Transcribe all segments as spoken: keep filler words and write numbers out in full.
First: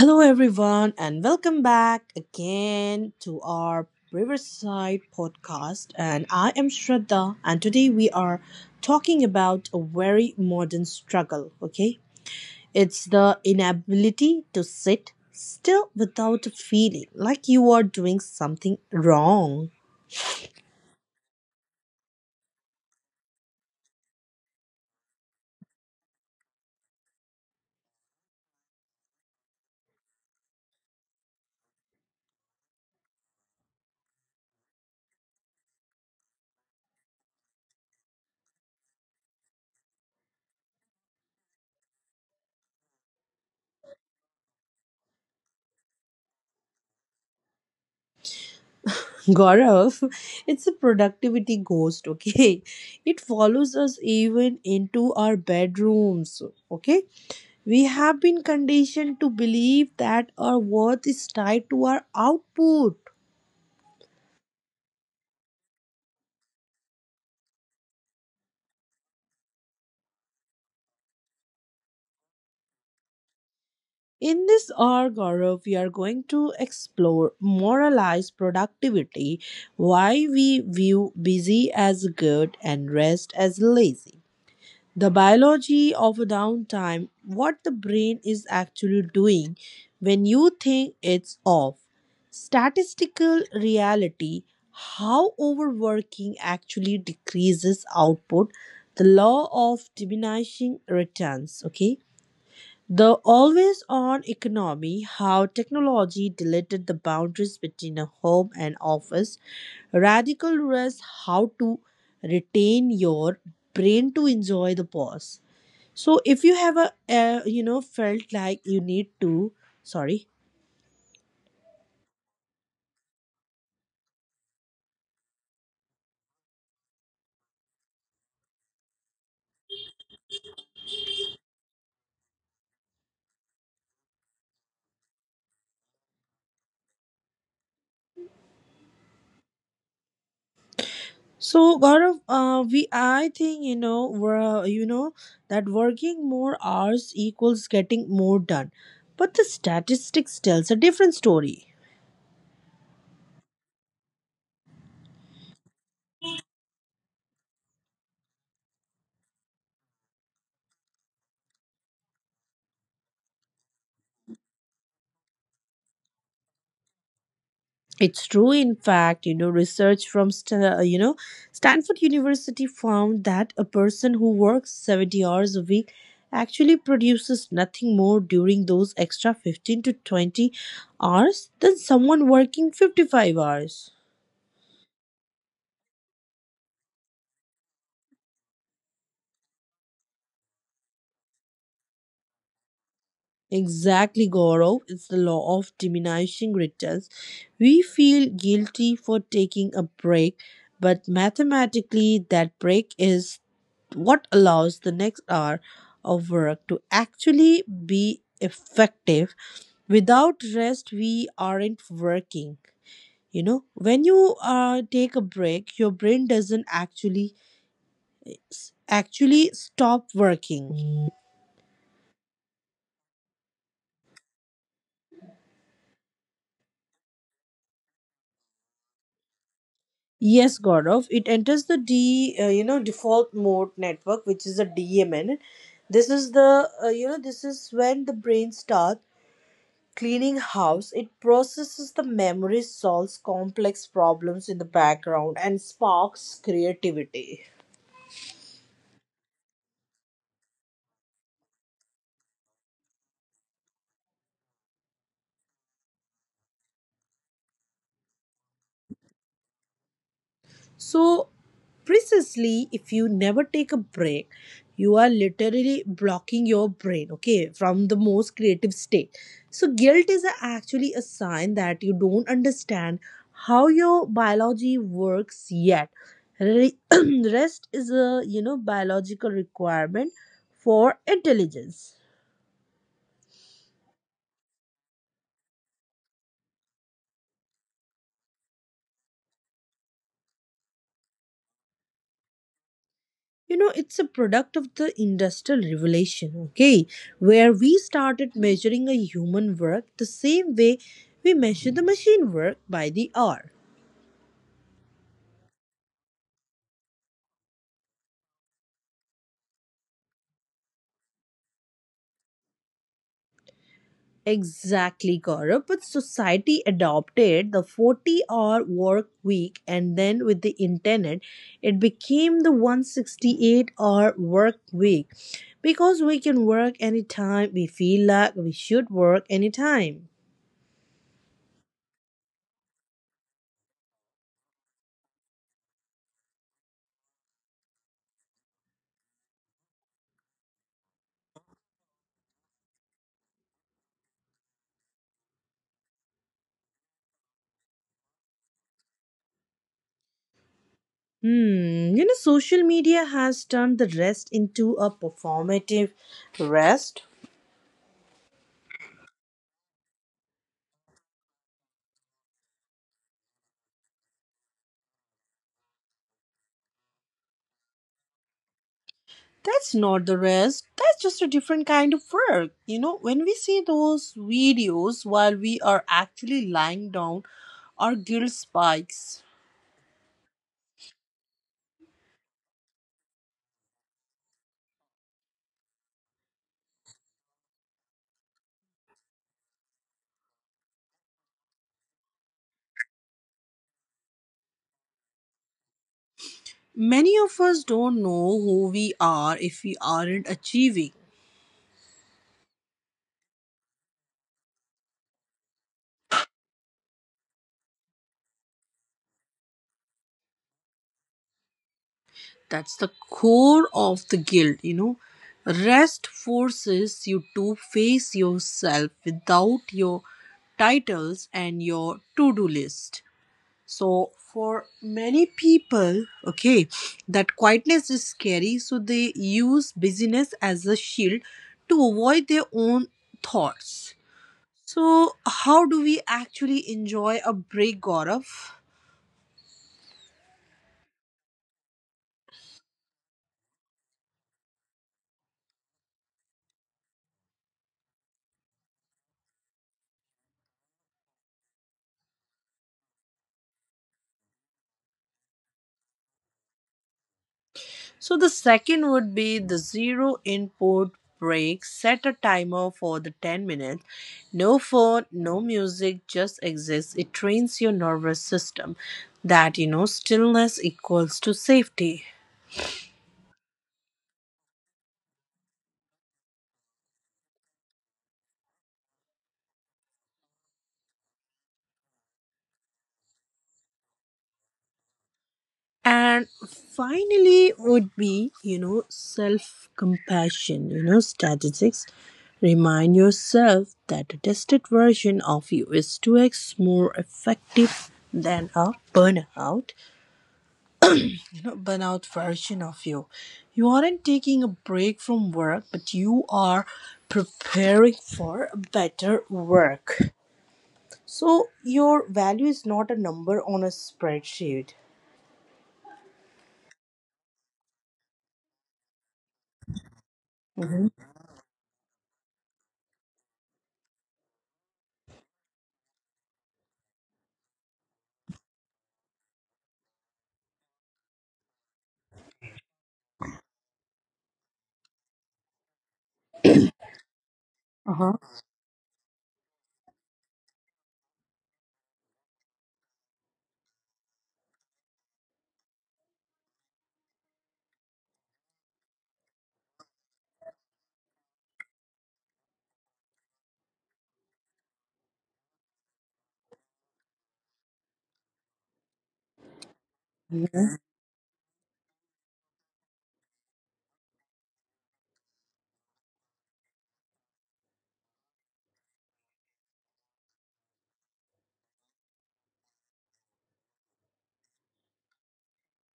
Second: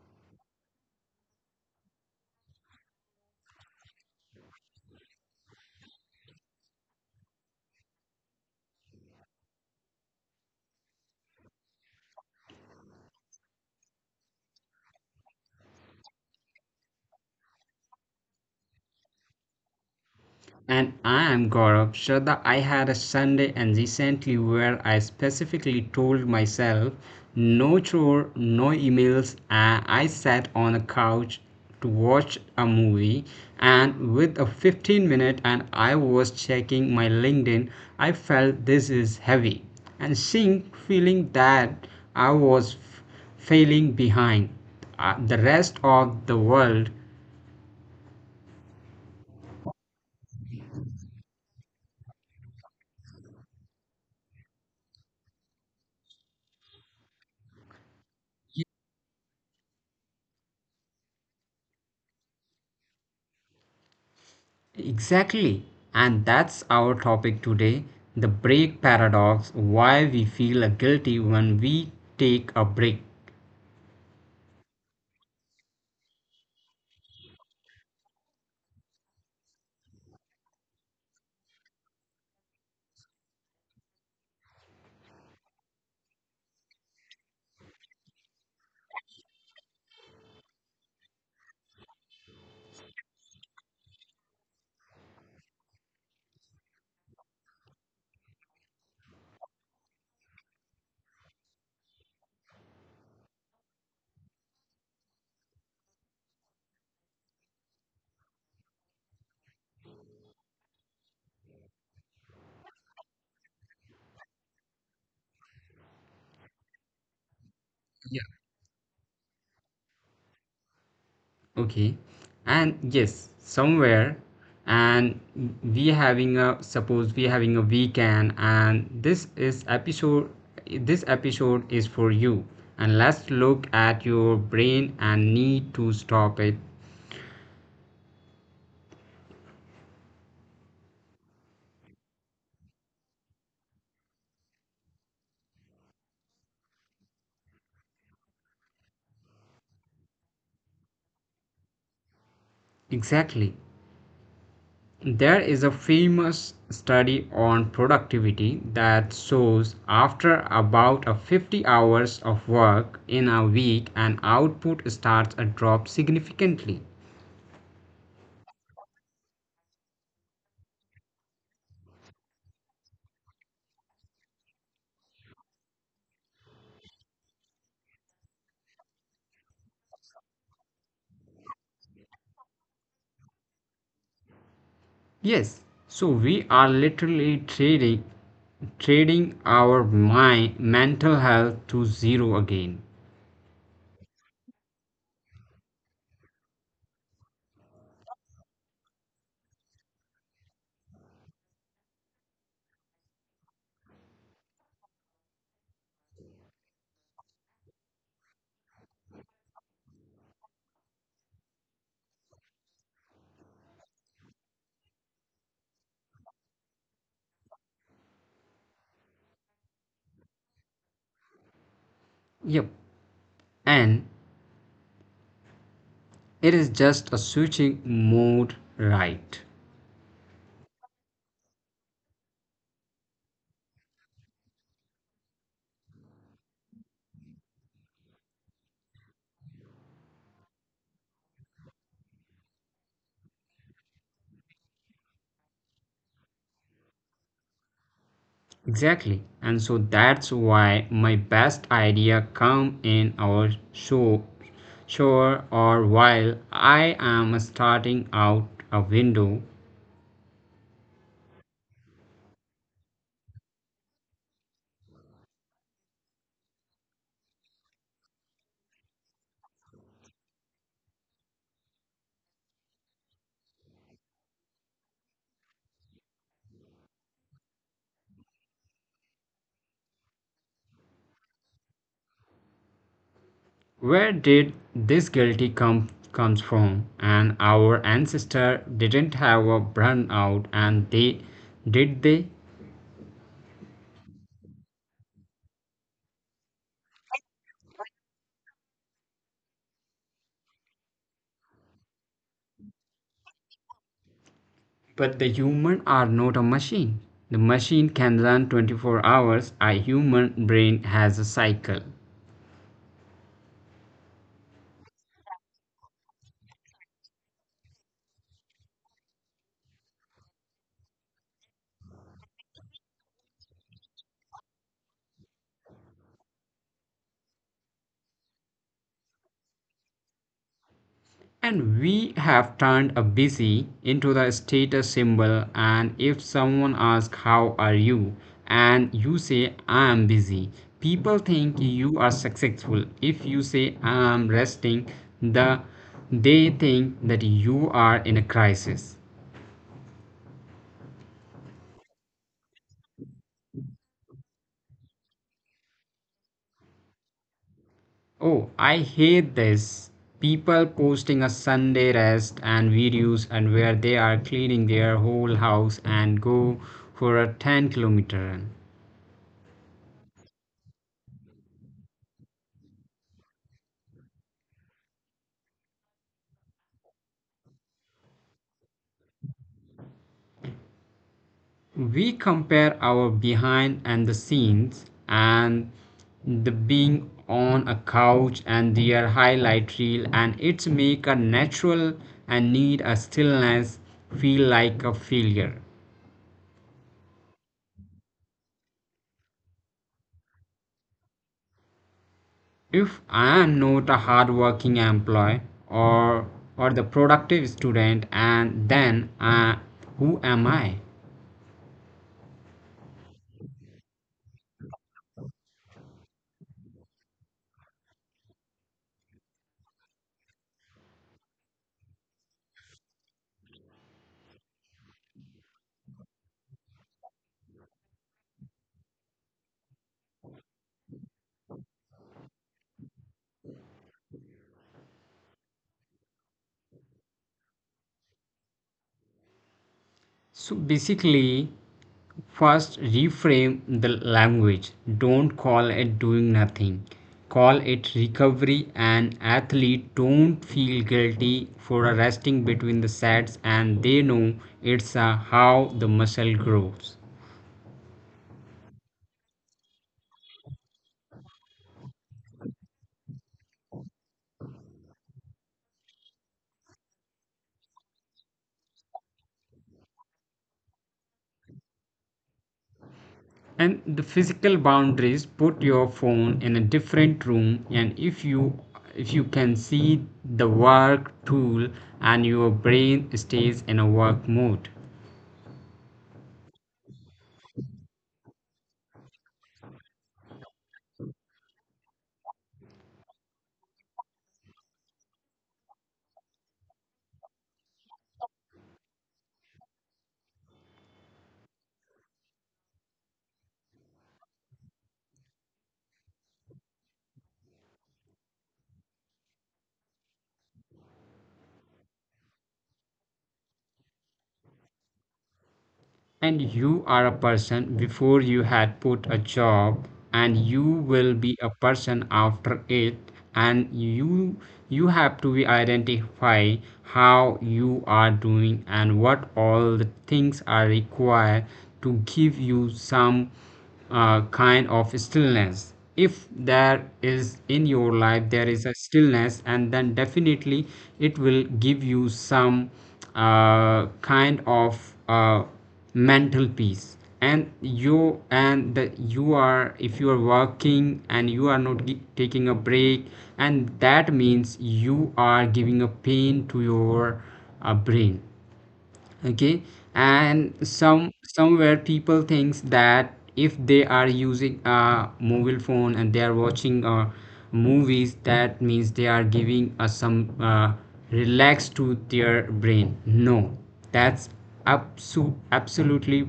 Hello, everyone, and welcome back again to our Riverside podcast. And I am Shraddha, and today we are talking about a very modern struggle. Okay, it's the inability to sit still without feeling like you are doing something wrong. And I am Gaurav. Shraddha, I had a Sunday and recently where I specifically told myself no chore, no emails, and I sat on a couch to watch a movie and with a fifteen minute and I was checking my LinkedIn, I felt this is heavy. And seeing feeling that I was f- failing behind uh, the rest of the world. Gaurav, it's a productivity ghost. Okay, it follows us even into our bedrooms. Okay, we have been conditioned to believe that our worth is tied to our output. Exactly. And that's our topic today, the break paradox, why we feel guilty when we take a break. In this hour, Gaurav, we are going to explore moralize productivity, why we view busy as good and rest as lazy, the biology of a downtime, what the brain is actually doing when you think it's off. Statistical reality, how overworking actually decreases output. The law of diminishing returns, okay? The always on economy, how technology deleted the boundaries between a home and office. Radical rest, how to retain your brain to enjoy the pause. So if you have a uh, you know Yeah. felt like you need to sorry. Okay. And yes, somewhere and we having a suppose we having a weekend and this is episode this episode is for you, and let's look at your brain and need to stop it. So Gaurav, uh, we I think you know we're, you know that working more hours equals getting more done, but the statistics tells a different story. Exactly. There is a famous study on productivity that shows after about a fifty hours of work in a week an output starts to drop significantly. It's true, in fact, you know, research from, St- uh, you know, Stanford University found that a person who works seventy hours a week actually produces nothing more during those extra fifteen to twenty hours than someone working fifty-five hours. Yes, so we are literally trading trading our mind mental health to zero again. Exactly, Gaurav. It's the law of diminishing returns. We feel guilty for taking a break, but mathematically, that break is what allows the next hour of work to actually be effective. Without rest we aren't working. You know when you uh, take a break, your brain doesn't actually actually stop working. Yep. And it is just a switching mode, right. Yes Gaurav, it enters the d uh, you know default mode network, which is a DMN. This is the uh, you know this is when the brain starts cleaning house, it processes the memory, solves complex problems in the background, and sparks creativity. Exactly. And so that's why my best idea come in our show shore or while I am starting out a window. So, precisely, if you never take a break, you are literally blocking your brain, okay, from the most creative state. So, guilt is a- actually a sign that you don't understand how your biology works yet. Re- Rest is a, you know, biological requirement for intelligence. Where did this guilty come comes from? And our ancestor didn't have a burnout, and they did they? you know it's a product of the industrial revolution, okay, where we started measuring a human work the same way we measure the machine work by the hour. But the human are not a machine. The machine can run twenty-four hours. A human brain has a cycle. Exactly, Gaurav. But society adopted the forty hour work week, and then with the internet, it became the a hundred sixty-eight hour work week, because we can work anytime, we feel like we should work anytime. And we have turned a busy into the status symbol, and if someone asks how are you and you say I am busy, people think you are successful. If you say I am resting, the they think that you are in a crisis. Hmm, you know, social media has turned the rest into a performative rest. Oh, I hate this. People posting a Sunday rest and videos and where they are cleaning their whole house and go for a ten kilometer run. That's not the rest, that's just a different kind of work. You know, when we see those videos while we are actually lying down, our guilt spikes. We compare our behind and the scenes and the being on a couch and their highlight reel, and it make a natural and need a stillness feel like a failure. Many of us don't know who we are if we aren't achieving. If I am not a hardworking employee, or or the productive student, and then uh, who am i? That's the core of the guilt, you know. Rest forces you to face yourself without your titles and your to do list. So, for many people, okay, that quietness is scary, so they use busyness as a shield to avoid their own thoughts. So, how do we actually enjoy a break, Gaurav? So basically, first reframe the language, don't call it doing nothing, call it recovery. An athlete don't feel guilty for resting between the sets, and they know it's a how the muscle grows. So the second would be the zero input break. Set a timer for the ten minutes. No phone, no music, just exists. It trains your nervous system that you know stillness equals to safety. And the physical boundaries, put your phone in a different room, and if you if you can see the work tool and your brain stays in a work mode. And finally would be, you know, self-compassion, you know, statistics. Remind yourself that a tested version of you is two x more effective than a burnout. burnout version of you. You aren't taking a break from work, but you are preparing for better work. So your value is not a number on a spreadsheet. And you are a person before you had put a job, and you will Mhm. be a person after it, and you you have to be identify how you are doing and what all the things are required to give you some uh, kind of stillness. If there is in your life, Uh-huh. there is a stillness, and then definitely it will give you some uh, kind of uh, mental peace. And you and the, you are if you are working and you are not gi- taking a break, and that means you are giving a pain to your uh, brain, okay. And some somewhere people thinks that if they are using a mobile phone and they are watching uh, movies, that means they are giving uh, some uh, relax to their brain. No, that's abso- absolutely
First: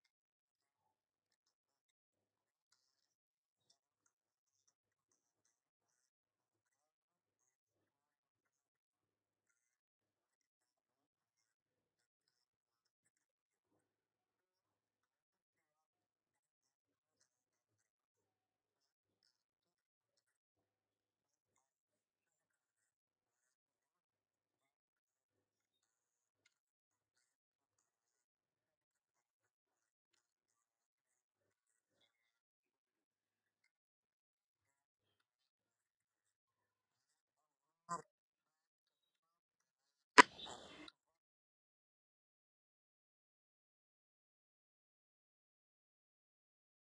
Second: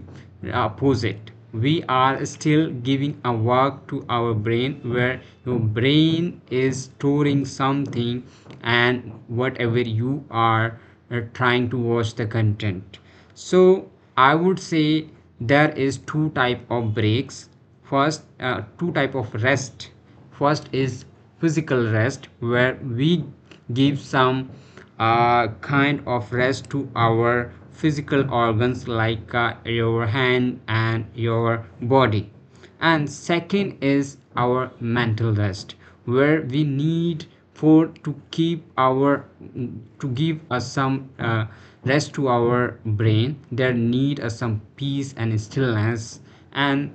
opposite. We are still giving a work to our brain where your brain is storing something and whatever you are uh, trying to watch the content. So I would say there is two type of breaks. First, uh, two type of rest. First is physical rest where we give some uh, kind of rest to our physical organs like uh, your hand and your body, and second is our mental rest where we need for to keep our to give us some uh, rest to our brain, there need us some peace and stillness. And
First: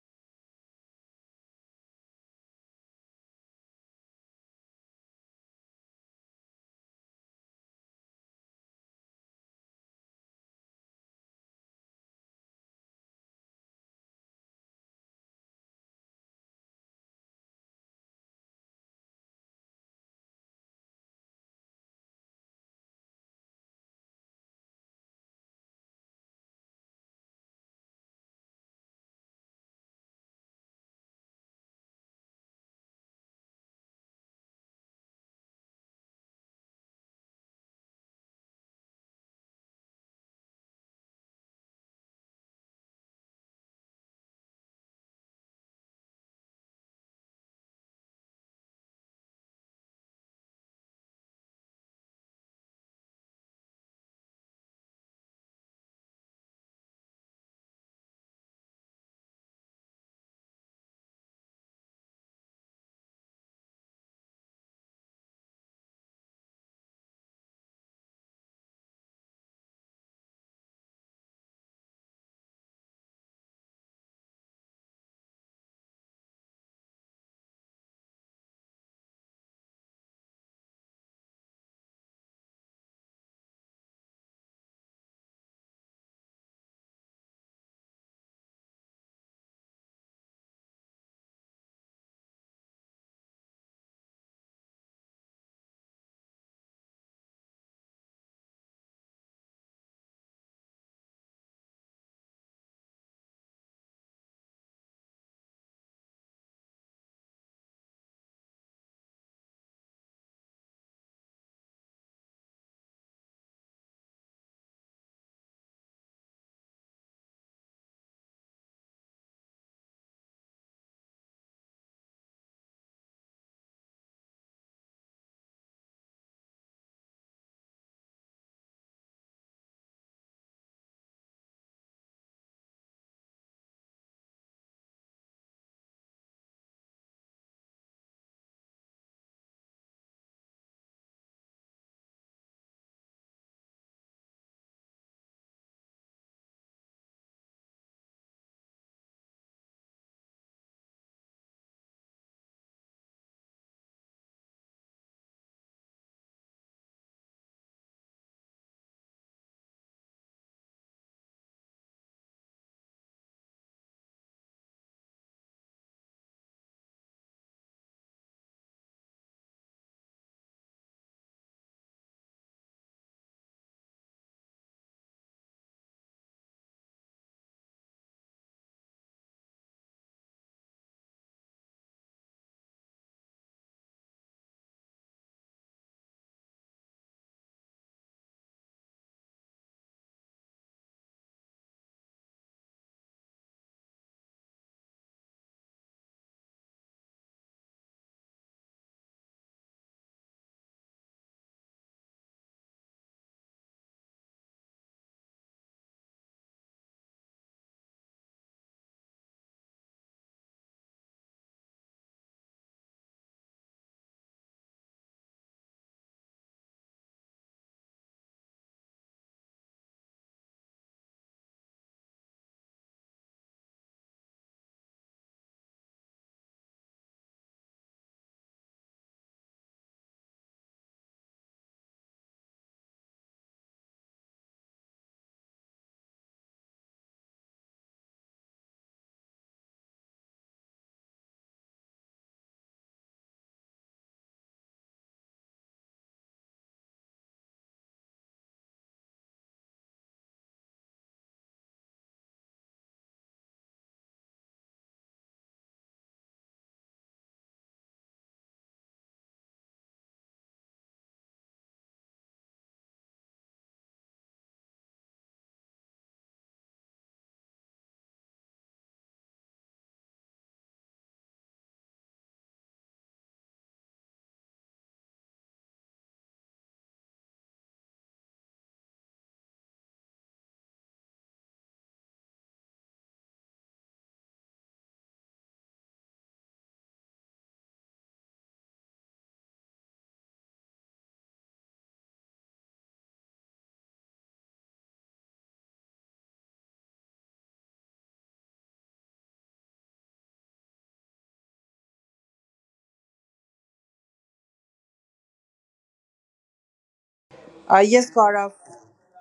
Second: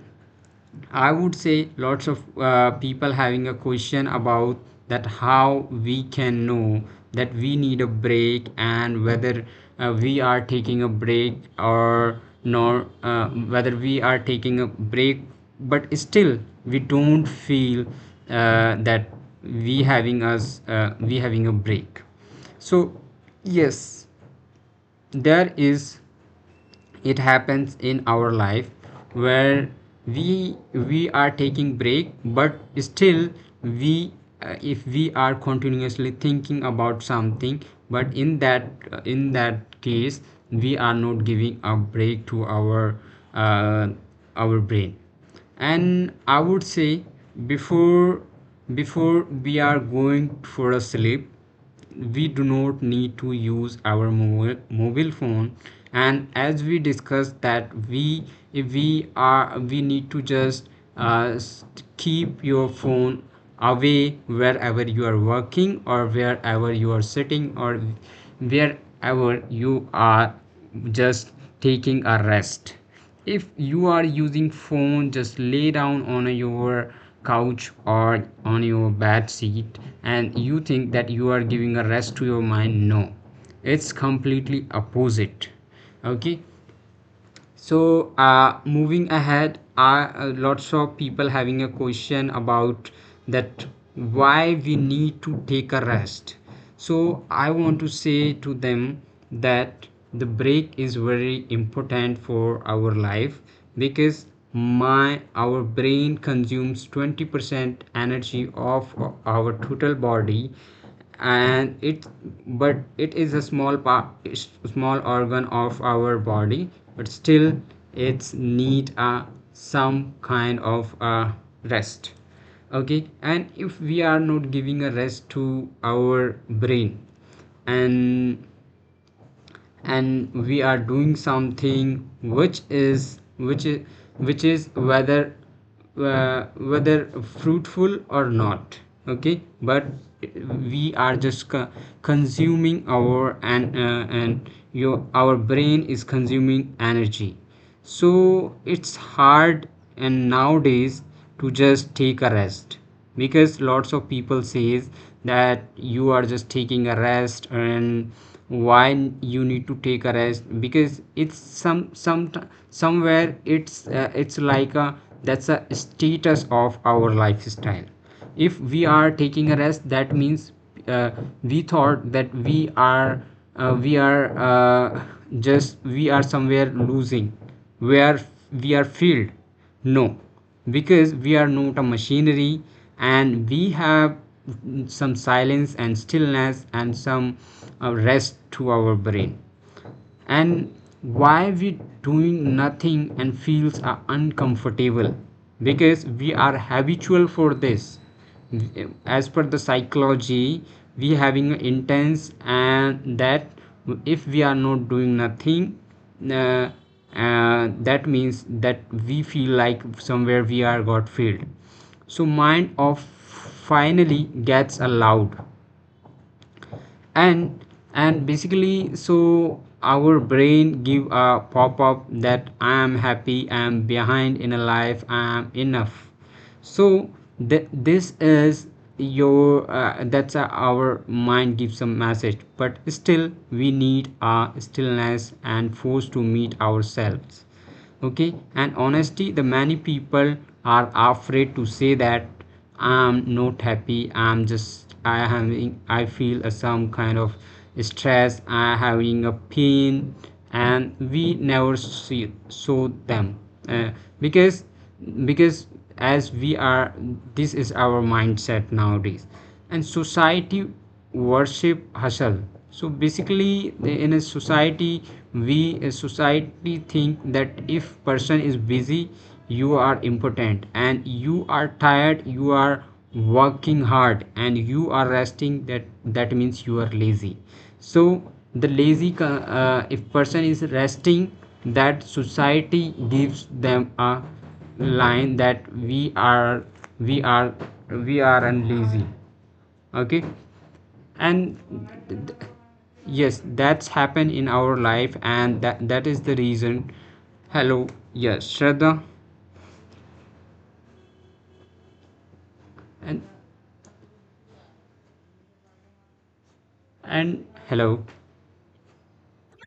I would say lots of uh, people having a question about that how we can know that we need a break, and whether uh, we are taking a break or nor, uh, whether we are taking a break but still we don't feel uh, that we having us uh, we having a break. So yes, there is, it happens in our life where we we are taking break but still we uh, if we are continuously thinking about something, but in that uh, in that case we are not giving a break to our uh, our brain. And I would say before before we are going for a sleep, we do not need to use our mobile mobile phone. And as we discussed that we if we are we need to just uh, s- keep your phone away wherever you are working or wherever you are sitting or wherever you are just taking a rest. If you are using phone, just lay down on your couch or on your bed seat and you think that you are giving a rest to your mind. No, it's completely opposite, okay. So, uh, moving ahead, are uh, lots of people having a question about that, why we need to take a rest. So, I want to say to them that the break is very important for our life because my our brain consumes twenty percent energy of our total body. And it, but it is a small part, small organ of our body, but still it's need a some kind of a rest, okay. And if we are not giving a rest to our brain, and and we are doing something which is which is which is whether uh, whether fruitful or not, okay. But we are just co- consuming our and uh, and your our brain is consuming energy, so it's hard. And nowadays, to just take a rest, because lots of people says that you are just taking a rest and why you need to take a rest, because it's some some somewhere it's uh, it's like a that's a status of our lifestyle. If we are taking a rest, that means uh, we thought that we are uh, we are uh, just we are somewhere losing where we are filled. No, because we are not a machinery, and we have some silence and stillness and some uh, rest to our brain. And why we doing nothing and feels are uncomfortable, because we are habitual for this. As per the psychology, we having a intense, and that if we are not doing nothing, uh, uh, that means that we feel like somewhere we are got filled. So mind of finally gets allowed, and and basically so our brain give a pop-up that I am happy, I am behind in a life, I am enough. So th- this is your uh, that's uh, our mind gives a message, but still we need a stillness and force to meet ourselves, okay. And honesty, the many people are afraid to say that I'm not happy, i'm just I having I feel a some kind of stress, I having a pain. And we never see show them. Uh, because because as we are, this is our mindset nowadays, and society worship hustle. So basically, in a society, we a society think that if person is busy, you are important, and you are tired, you are working hard, and you are resting, that that means you are lazy. So the lazy co- uh, if person is resting, that society gives them a line that we are we are we are unlazy, okay. And th- th- yes, that's happened in our life, and that that is the reason. Hello, yes Shraddha, and and hello. Uh, yes, Gaurav.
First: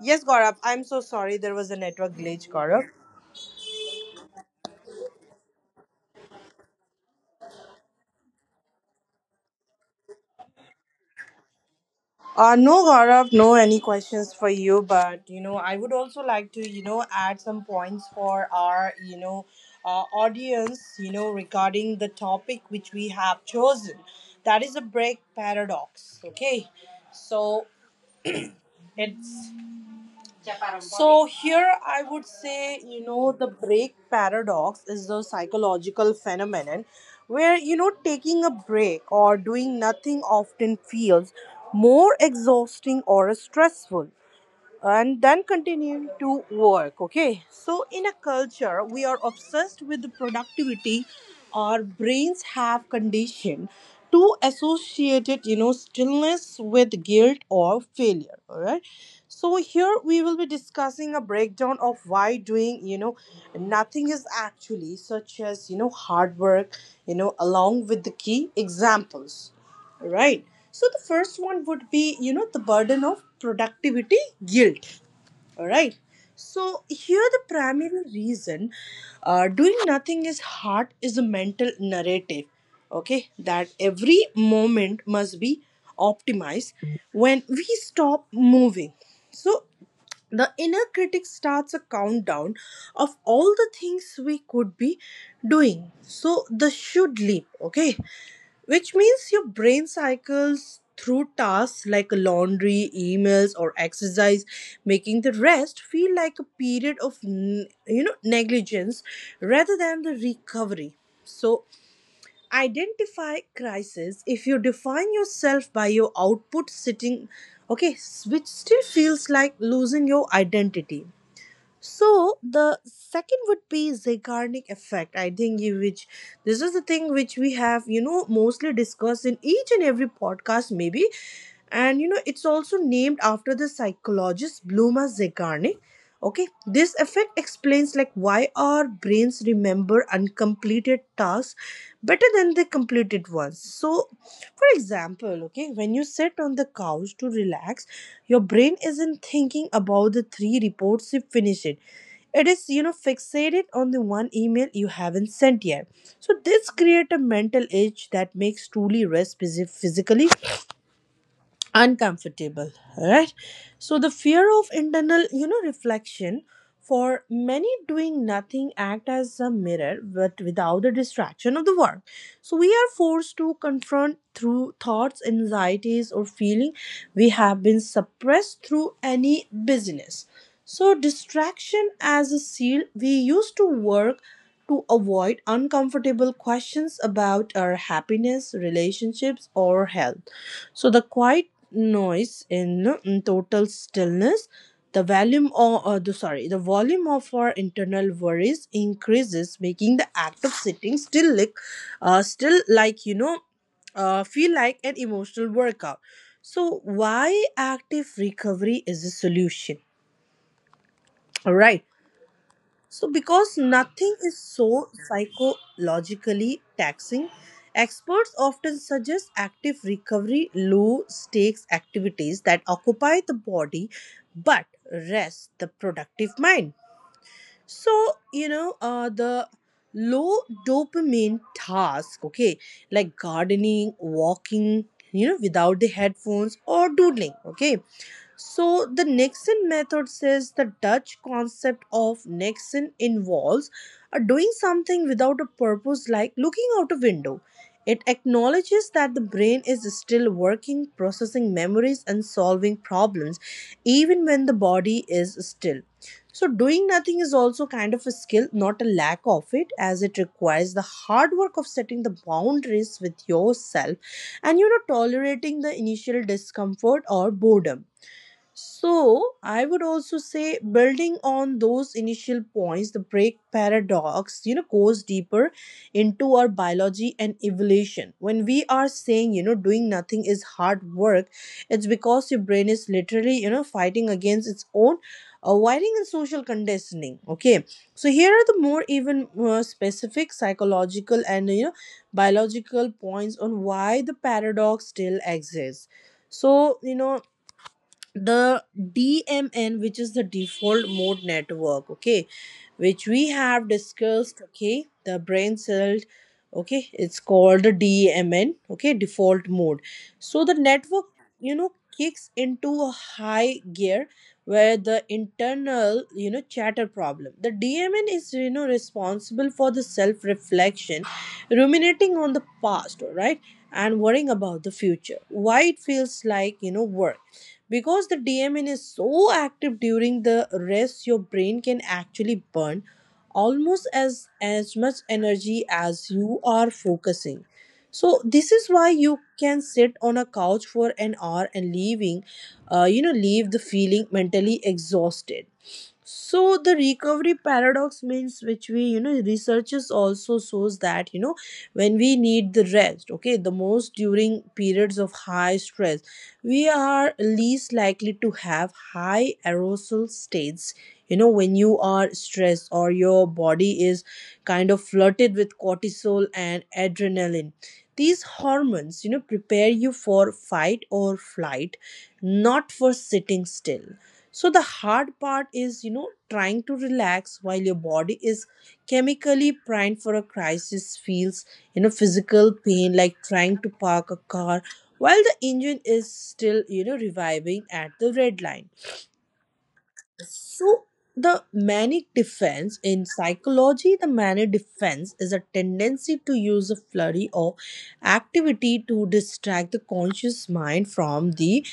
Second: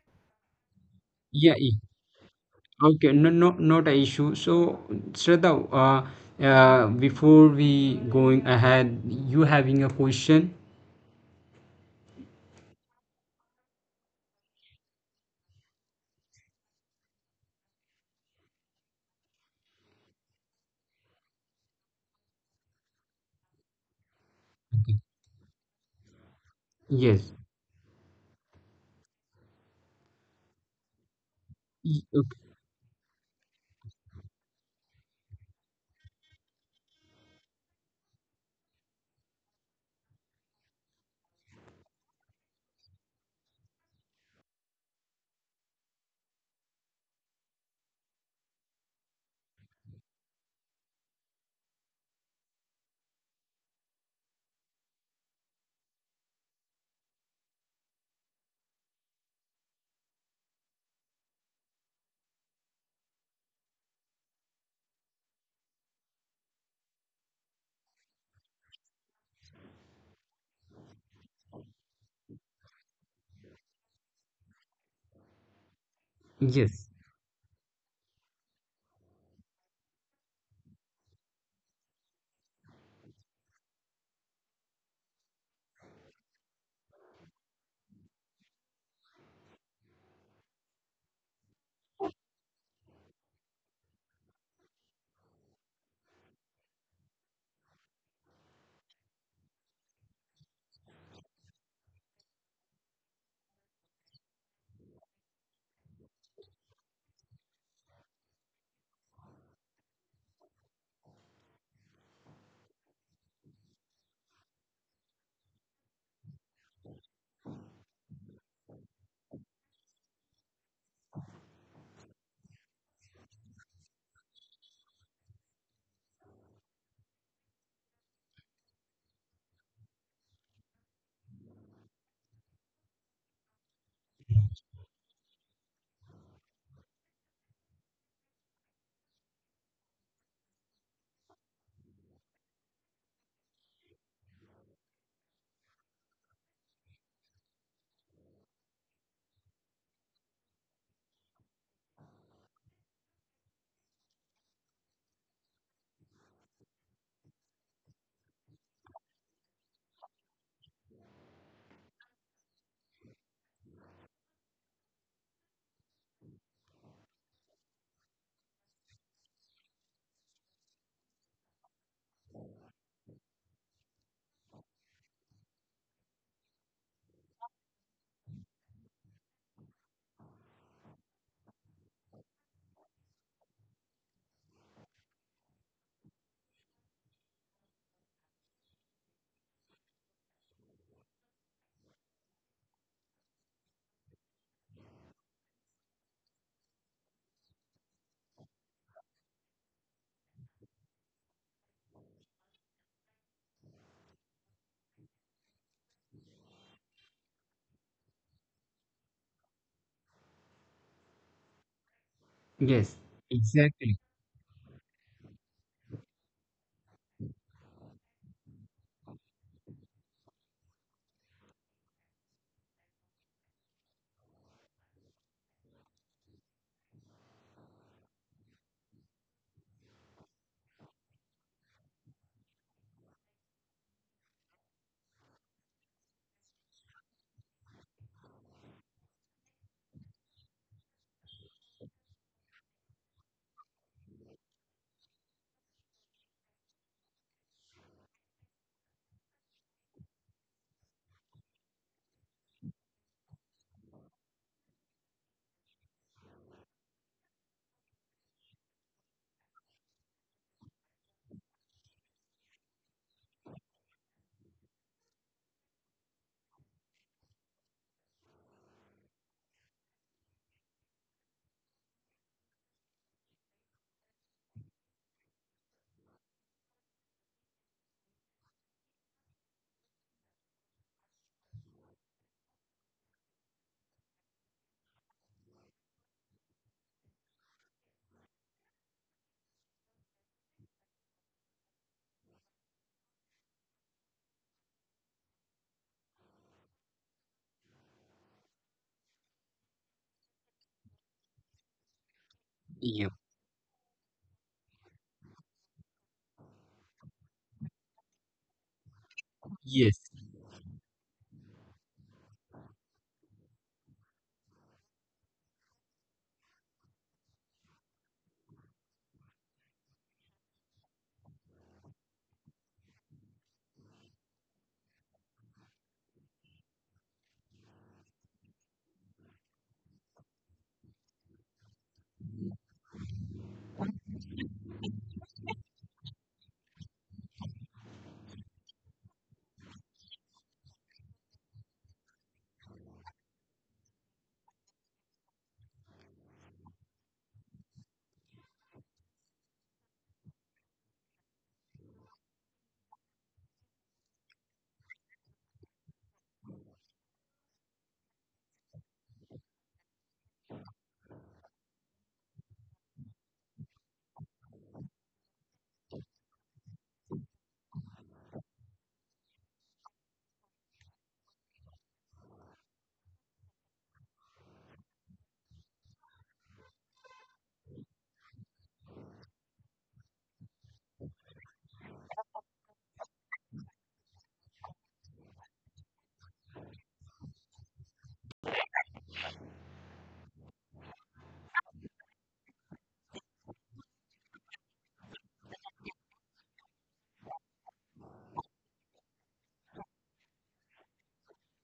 Yes, Gaurav. I'm so sorry. Yeah, There was yeah. a network glitch, Gaurav. Okay, no, no, not an issue. So Shraddha, uh, uh before we going ahead, you having a question? Uh, no, Gaurav, no any questions for you, but you know, I would also like to, you know, add some points for our, you know, uh, audience, you know, regarding the topic which we have chosen. That is a break paradox, okay? Yes. So it's so here I would Y- say, okay. you know, the break paradox is the psychological phenomenon where, you know, taking a break or doing nothing often feels more exhausting or stressful and then continue to work, okay, so in a culture we are obsessed with the productivity. Our brains have conditioned to associate it, you know, stillness with guilt or failure, all right. So here we will be discussing a breakdown of why doing, you know, nothing is actually such as you know hard work, you know, along with the key examples. Right. So the first one would be, you know, the burden of productivity guilt. All right. So Yes. here the primary reason uh, doing nothing is hard is a mental narrative. Okay, that every moment must be optimized when we stop moving. So the inner critic starts a countdown of all the things we could be doing. So the should leap. Okay, which means your brain cycles through tasks like laundry, emails, or exercise, making the rest feel like a period of n- you know negligence rather than the recovery. So identify crisis. If you define yourself by your output sitting, okay, s- which still feels like losing your identity. So the second would be Zeigarnik effect. I think you which this is the thing which we have, you know, mostly discussed in each and every podcast maybe, and you know it's also named after the psychologist Bluma Zeigarnik. Okay, this effect explains like why our brains remember uncompleted tasks better than the completed ones. So, for example, okay, when you sit on the couch to relax, your brain isn't thinking about the three reports you finished, it is you know fixated on the one email you haven't sent yet. So this create a mental edge that makes truly rest phys- physically uncomfortable. All right, so the fear of internal, you know, reflection for many doing nothing act as a mirror but without the distraction of the work. So we are forced to confront through thoughts anxieties or feeling we have been suppressed through any business. So distraction as a seal we used to work to avoid uncomfortable questions about our happiness, relationships, or health. So, the quiet noise in in total stillness, the volume of uh, the, sorry, the volume of our internal worries increases, making the act of sitting still like, uh, still like you know, uh, feel like an emotional workout. So, why active recovery is a solution? All right. So, Yes. because nothing Exactly. is so psychologically taxing, experts often suggest active recovery, low stakes activities that occupy the body but rest the productive mind. So, you know, uh, the low dopamine task, okay, like gardening, walking, you know, without the headphones or doodling, okay, so, the Nixon method says the Dutch concept of Nixon involves uh, doing something without a purpose, like looking out a window. It acknowledges that the brain is still working, processing memories, and solving problems, even when the body is still. So, doing nothing is also kind of a skill, not a lack of it, as it requires the hard work of setting the boundaries with yourself and, you know, tolerating the initial discomfort or boredom. So, I would also say building on those initial points, the break paradox, you know, goes deeper into our biology and evolution. When we are saying, you know, doing nothing is hard work, it's because your brain is literally, you know, fighting against its own uh, wiring and social conditioning. Okay. So, here are the more even more specific psychological and, you know, biological points on why the paradox still exists. So, you know, the D M N, which is the default mode network, okay, which Yeah. we have discussed, okay, the brain cell, okay, it's called the D M N, okay, default mode. Yes. So the network, you know, kicks into a high gear where the internal, you know, chatter problem. The D M N is, you know, responsible for the self reflection, ruminating on the past, all right, and worrying about the future. Why it feels like, you know, work, because the dopamine is so active during the rest your brain can actually burn almost as as much energy as you are focusing. So this is why you can sit on a couch for an hour and leaving uh, you know leave the feeling mentally exhausted. So the recovery paradox means which we you know researchers also shows that you know when we need the rest, okay, the most during periods of high stress, we are least likely to have high arousal states. You know, when you are stressed or your body is kind of flooded with cortisol and adrenaline, these hormones you know prepare you for fight or flight, not for sitting still. So the hard part is, you know, trying to relax while your body is chemically primed for a crisis feels, you know, physical pain, like trying to park a car while the engine is still, you know, reviving at the red line. So the manic defense in psychology, the manic defense is a tendency to use a flurry or activity to distract the conscious mind from the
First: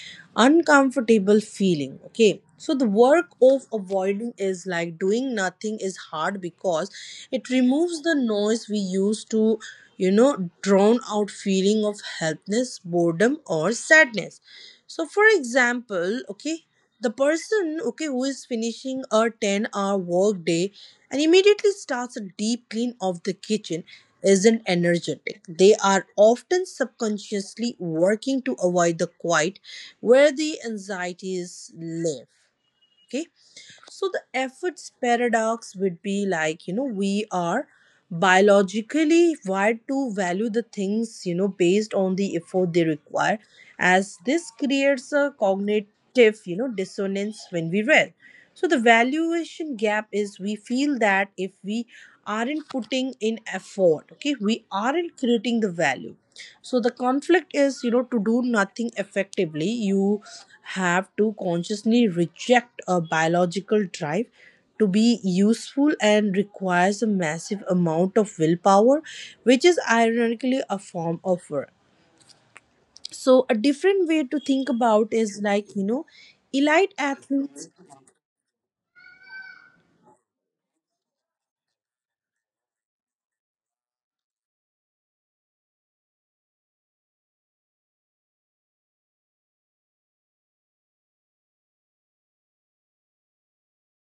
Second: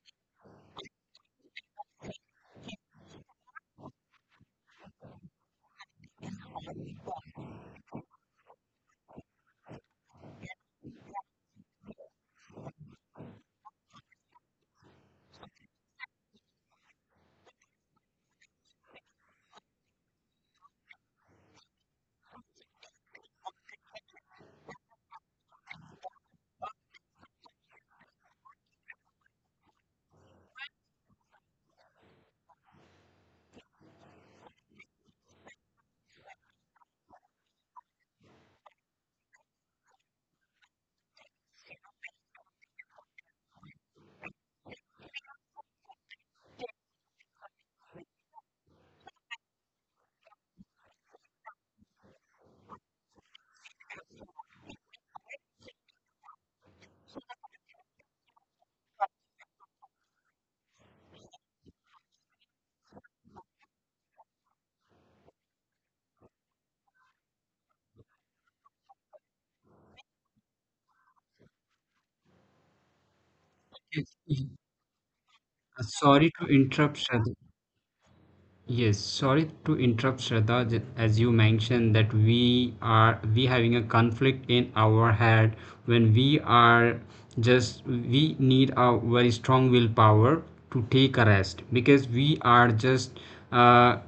uncomfortable feeling. Okay. So the work of avoiding is like doing nothing is hard because it removes the noise we use to, you know, drown out feeling of helplessness, boredom, or sadness. So for example, okay, the person okay who is finishing a ten hour work day and immediately starts a deep clean of the kitchen isn't energetic, they are often subconsciously working to avoid the quiet where the anxieties live, okay. So the efforts paradox would be like, you know, we are biologically wired to value the things, you know, based on the effort they require, as this creates a cognitive, you know, dissonance when we rest. So the valuation gap is we feel that if we aren't putting in effort, okay, we aren't creating the value. So the conflict is, you know, to do nothing effectively, you have to consciously reject a biological drive to be useful and requires a massive amount of willpower, which is ironically a form of work. So a different Yes. way to Yes. think about is like, Uh, you know, sorry to interrupt elite Shraddha. athletes Yes, sorry to interrupt, Shraddha. j- As you mentioned that we are we having a conflict in our head when we are just we need a very strong willpower to take a rest because we are just uh,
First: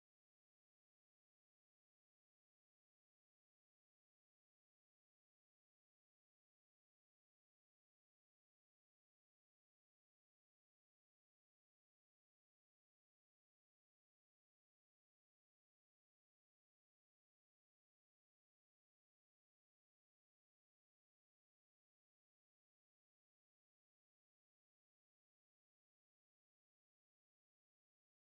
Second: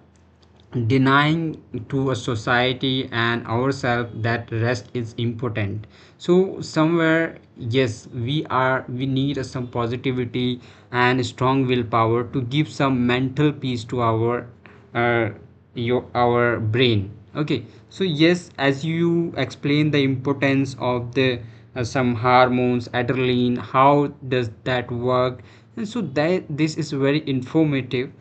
denying to a society and ourselves that rest is important. So somewhere, yes, we are we need some positivity and strong willpower to give some mental peace to our uh, your our brain. Okay, so yes, as you explain the importance of the uh, some hormones, adrenaline, how does that work, and so that this is very informative.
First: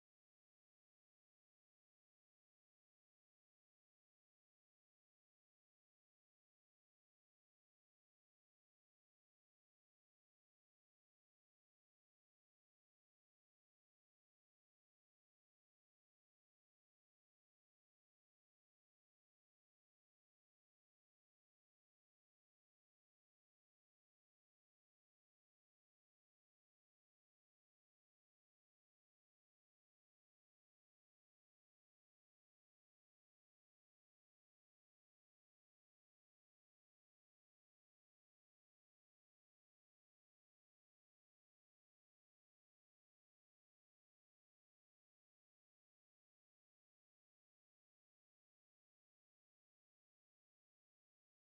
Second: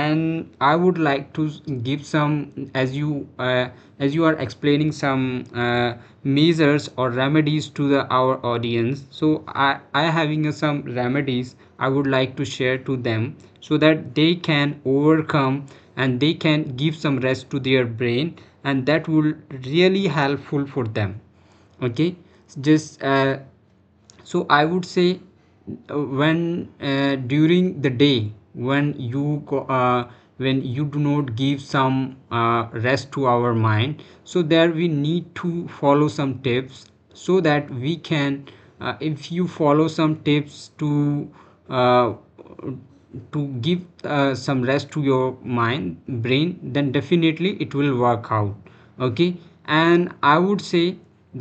And I would like to s- give some, as you uh, as you are explaining some uh, measures or remedies to the our audience, so i i having uh, some remedies I would like to share to them, so that they can overcome and they can give some rest to their brain, and that will really helpful for them. Okay. Just uh, so I would say, uh, when uh, during the day when you go, uh, when you do not give some uh, rest to our mind, so there we need to follow some tips so that we can uh, if you follow some tips to uh, to give uh, some rest to your mind, brain, then definitely it will work out. Okay. And I would say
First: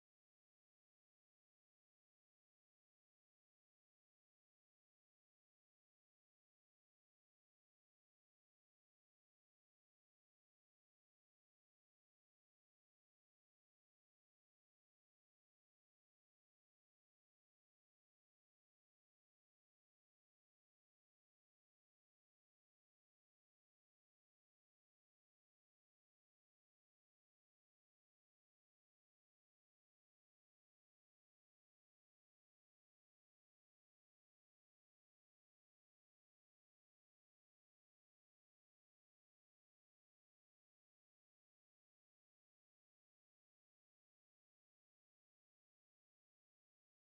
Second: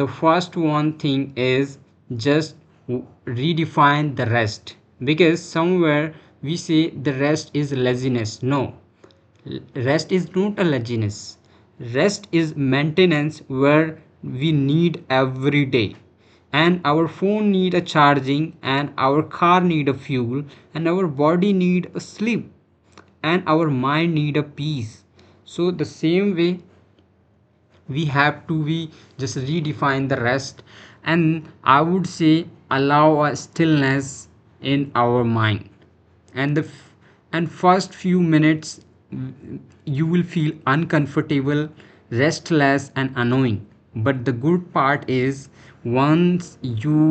the first one thing is just redefine the rest, because somewhere we say the rest is laziness. No, rest is not a laziness. Rest is maintenance where we need every day. And our phone need a charging, and our car need a fuel, and our body need a sleep, and our mind need a peace. So the same way, we have to we just redefine the rest. And I would say allow a stillness in our mind, and the f- and first few minutes, mm, you will feel uncomfortable, restless and annoying. But the good part is, once you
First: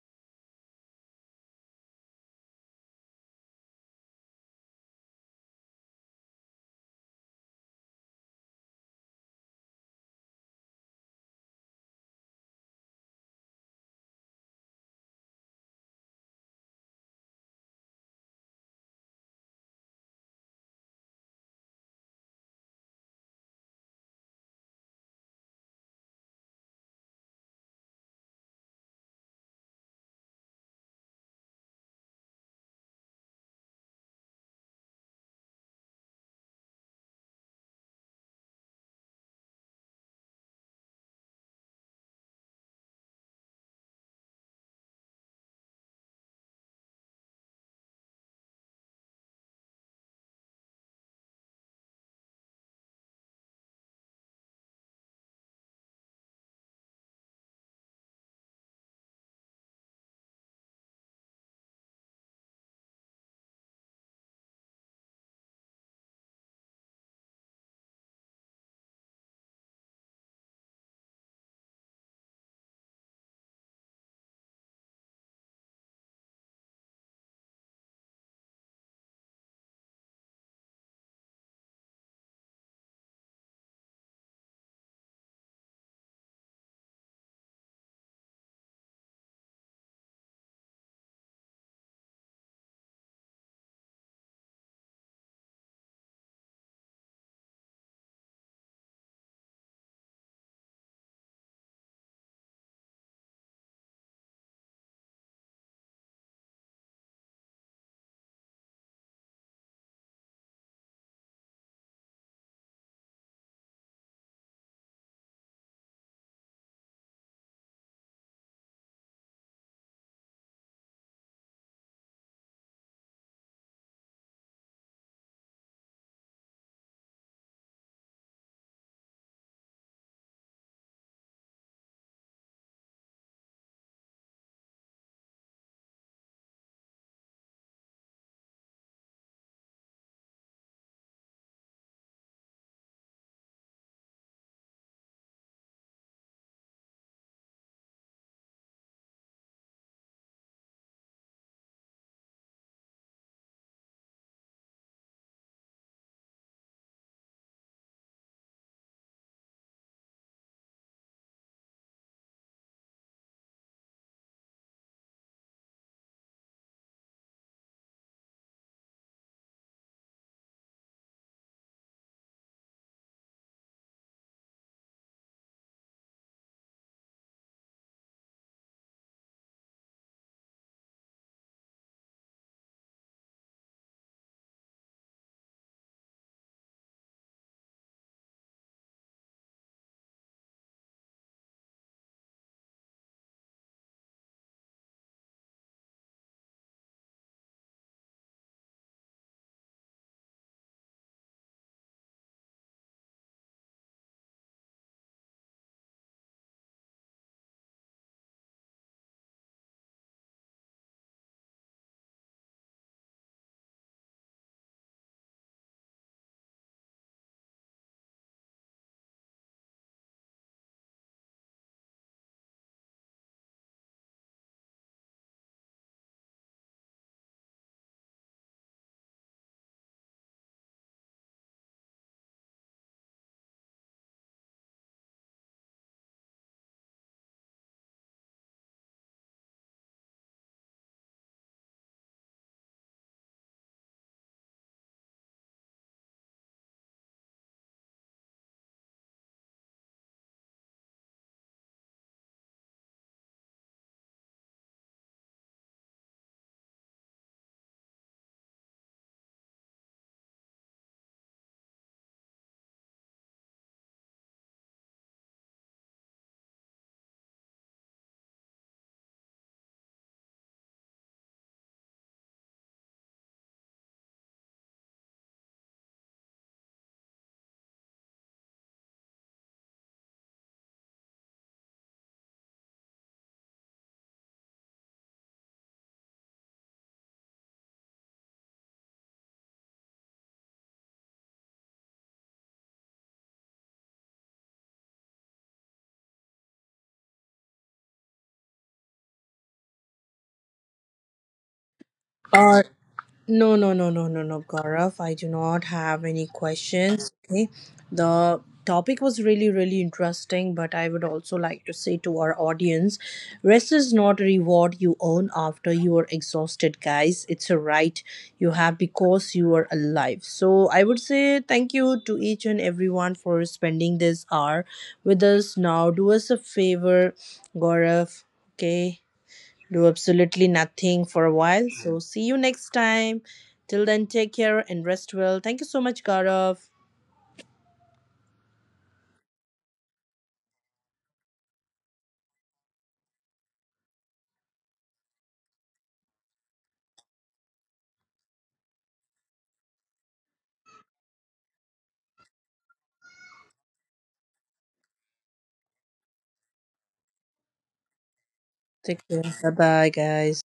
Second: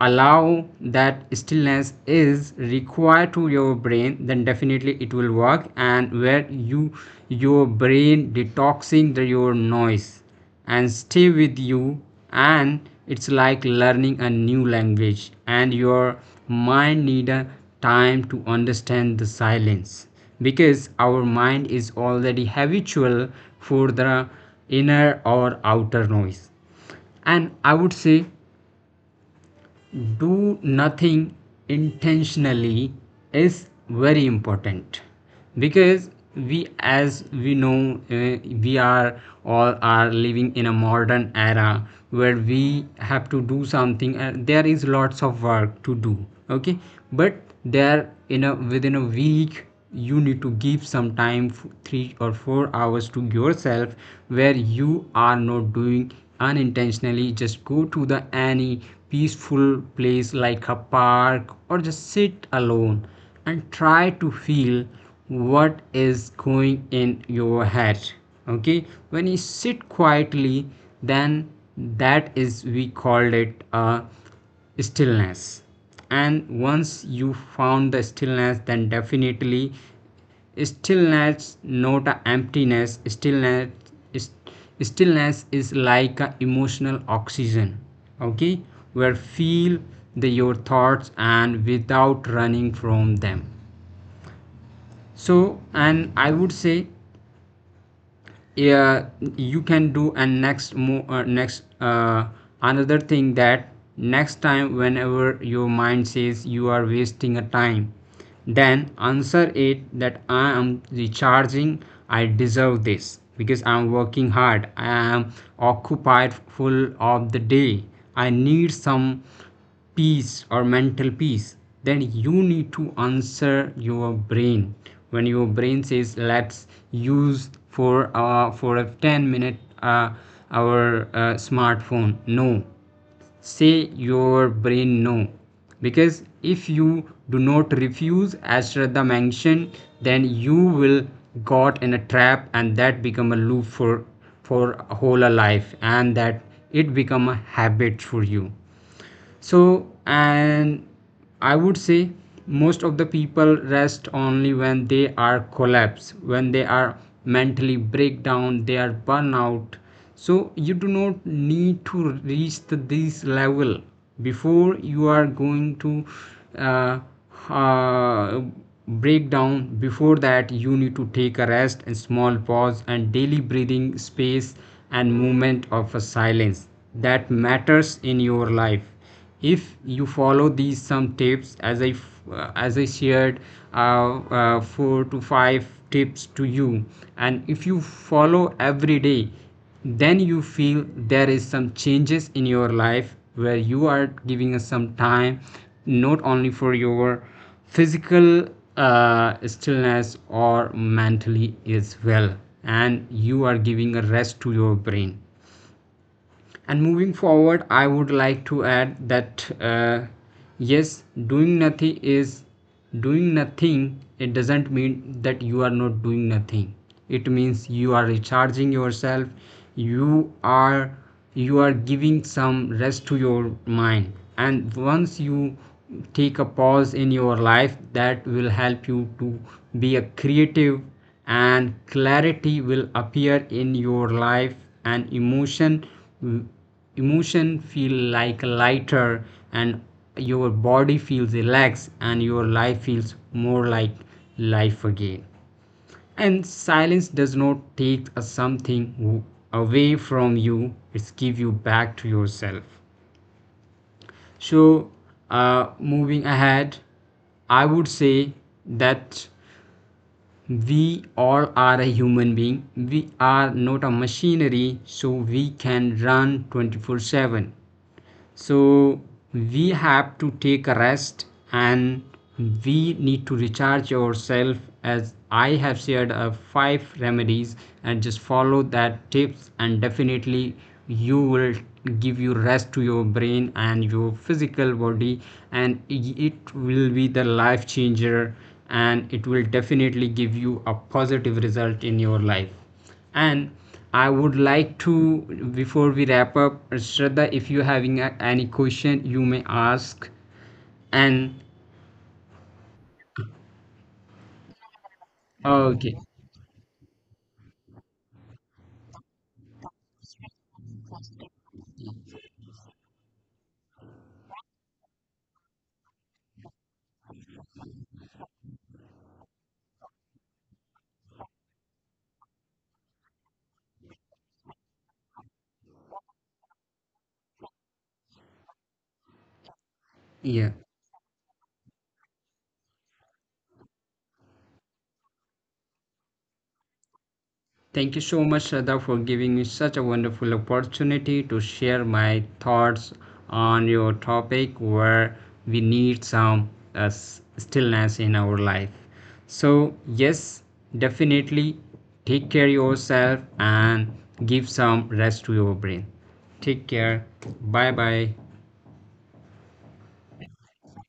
allow that stillness is required to your brain, then definitely it will work, and where you, your brain detoxing the, your noise and stay with you. And it's like learning a new language, and your mind need a time to understand the silence, because our mind is already habitual for the inner or outer noise. And I would say, do nothing intentionally is very important, because we as we know uh, we are all are living in a modern era, where we have to do something and there is lots of work to do. Okay. But there in a within a week, you need to give some time, three or four hours to yourself, where you are not doing, unintentionally just go to the any peaceful place like a park, or just sit alone and try to feel what is going in your head. Okay, when you sit quietly, then that is we called it a stillness. And once you found the stillness, then definitely, stillness not a emptiness, stillness, stillness is like a emotional oxygen. Okay, where feel the, your thoughts and without running from them. So, and I would say, yeah, you can do. And next mo- uh, next uh, another thing, that next time whenever your mind says you are wasting a time, then answer it that I am recharging, I deserve this because I am working hard, I am occupied full of the day, I need some peace or mental peace. Then you need to answer your brain. When your brain says let's use for uh, for a ten minute uh, our uh, smartphone, no, say your brain no, because if you do not refuse, as Shraddha mentioned, then you will got in a trap, and that become a loop for for whole a life, and that, it become a habit for you. So, and I would say, most of the people rest only when they are collapse, when they are mentally breakdown, they are burnout. So you do not need to reach the, this level, before you are going to uh, uh, breakdown. Before that, you need to take a rest and small pause and daily breathing space and movement of a silence, that matters in your life. If you follow these some tips, as I uh, as I shared uh, uh, four to five tips to you, and if you follow every day, then you feel there is some changes in your life, where you are giving us some time, not only for your physical, uh, stillness or mentally as well, and you are giving a rest to your brain. And moving forward, I would like to add that, uh, yes, doing nothing is doing nothing, it doesn't mean that you are not doing nothing, it means you are recharging yourself, you are, you are giving some rest to your mind. And once you take a pause in your life, that will help you to be a creative, and clarity will appear in your life, and emotion, mm, emotion feel like lighter, and your body feels relaxed, and your life feels more like life again. And silence does not take a something w- away from you, it's give you back to yourself. So, uh, moving ahead, I would say that we all are a human being, we are not a machinery, so we can run twenty-four seven. So we have to take a rest, and we need to recharge yourself. As I have shared uh, five remedies, and just follow that tips, and definitely you will give you rest to your brain and your physical body. And it will be the life changer, and it will definitely give you a positive result in your life. And I would like to, before we wrap up, Shraddha, if you're having a, any question, you may ask. And uh, no, no, no, no, no, no, Gaurav. I do not okay, have any questions. Okay. The topic was really, really interesting, but I would also like to say to our audience rest is not a reward you earn after you are exhausted, guys. It's a right you have because you are alive. So I would say thank you to each and everyone for spending this hour with us. Now, do us a favor, Gaurav. Okay, do yeah. absolutely nothing for a while. So see you next time. Till then, take care and rest well. Thank you so much, Gaurav. Thank you so much, Shraddha, for giving me such a wonderful opportunity to share my thoughts on your topic, where we need some uh, s- stillness in our life. So, yes, definitely take care yourself and give some rest to your brain. Take care. Bye bye. Take care. Bye bye, guys.